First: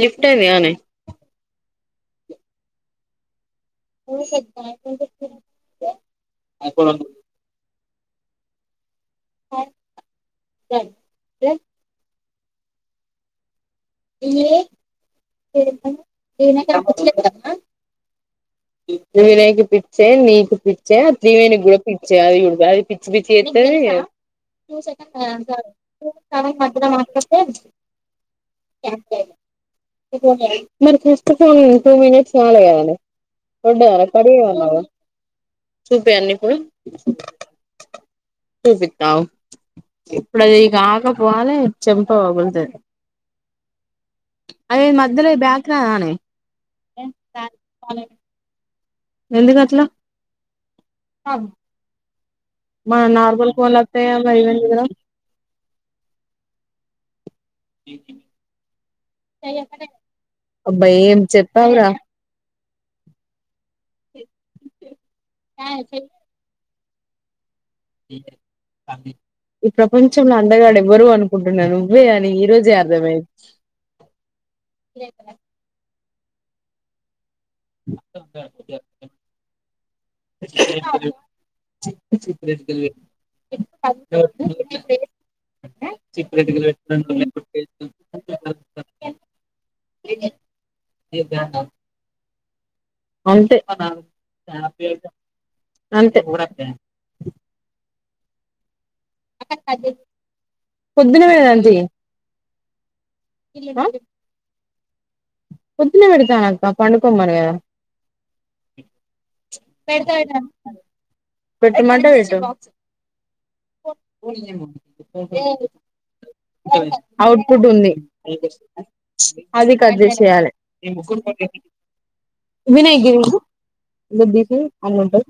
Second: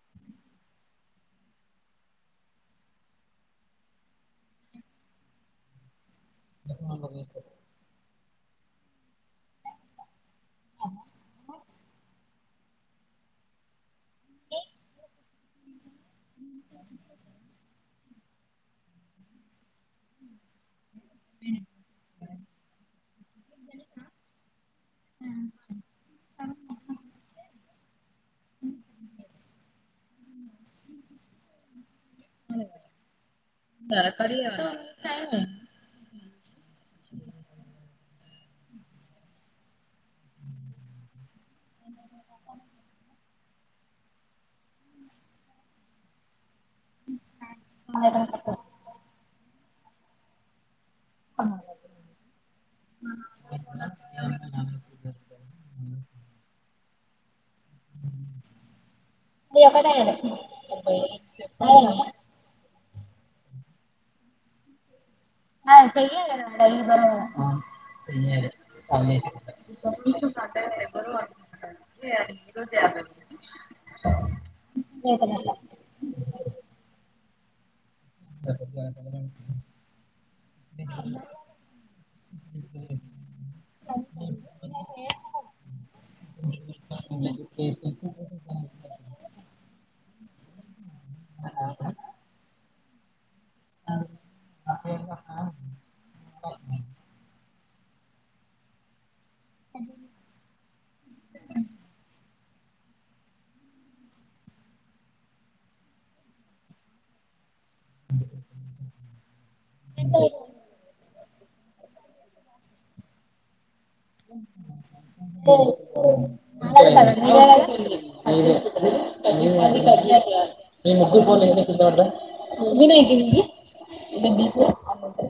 Left అయింది గా నే పోస ఎంగ [inaudible] స స [inaudible] ఇవి ఏ [inaudible] ఇప్పేదానికి పిచ్చే నీకు పి [unintelligible] అది పిచ్చి పిచ్చిస్త మ ఫస్ట్ ఫోన్ టూ మినిట్స్ చాల కదడి వండినా కర్రీ నరకడి ఏమన్నా చూపియాలనా ఇప్పుడు చూపి తాగు ఇప్పుడు అదికాక పోవాలా చెంప పగుల్తది అవి మధ్యలో బ్యాక్ రాదా అనె ఎందుకు అట్లా మన నార్మల్ ఫోన్లు వత్తయి గా ఇవి ఎందుకు రావు ఇవి అ ఒక్కటే. అబ్బ ఏం చెప్పావురా అతేయ [unintelligible] [unintelligible] ఈ ప్రపంచంలో అండగాడు ఎవ్వరు అనుకుంటున్నా నువ్వే అని ఈ రోజే అర్థమైంది. లేతనట్లా [inaudible] చ [unintelligible] అంతే అంతే పొద్దు వెళ్దాం తీయ్ పొద్దున పెడితాన అక్క పడుకొమ్మరె పెడితే ఐపోయి పెట్ట మాంటే పెట్టావా మీ అ ఔట్పుట్ ఉంది అది కట్ చేసేయాలి మీ ముగ్గు ద వినయ్ గిరి ఇది తీసి అమ్ముంట మ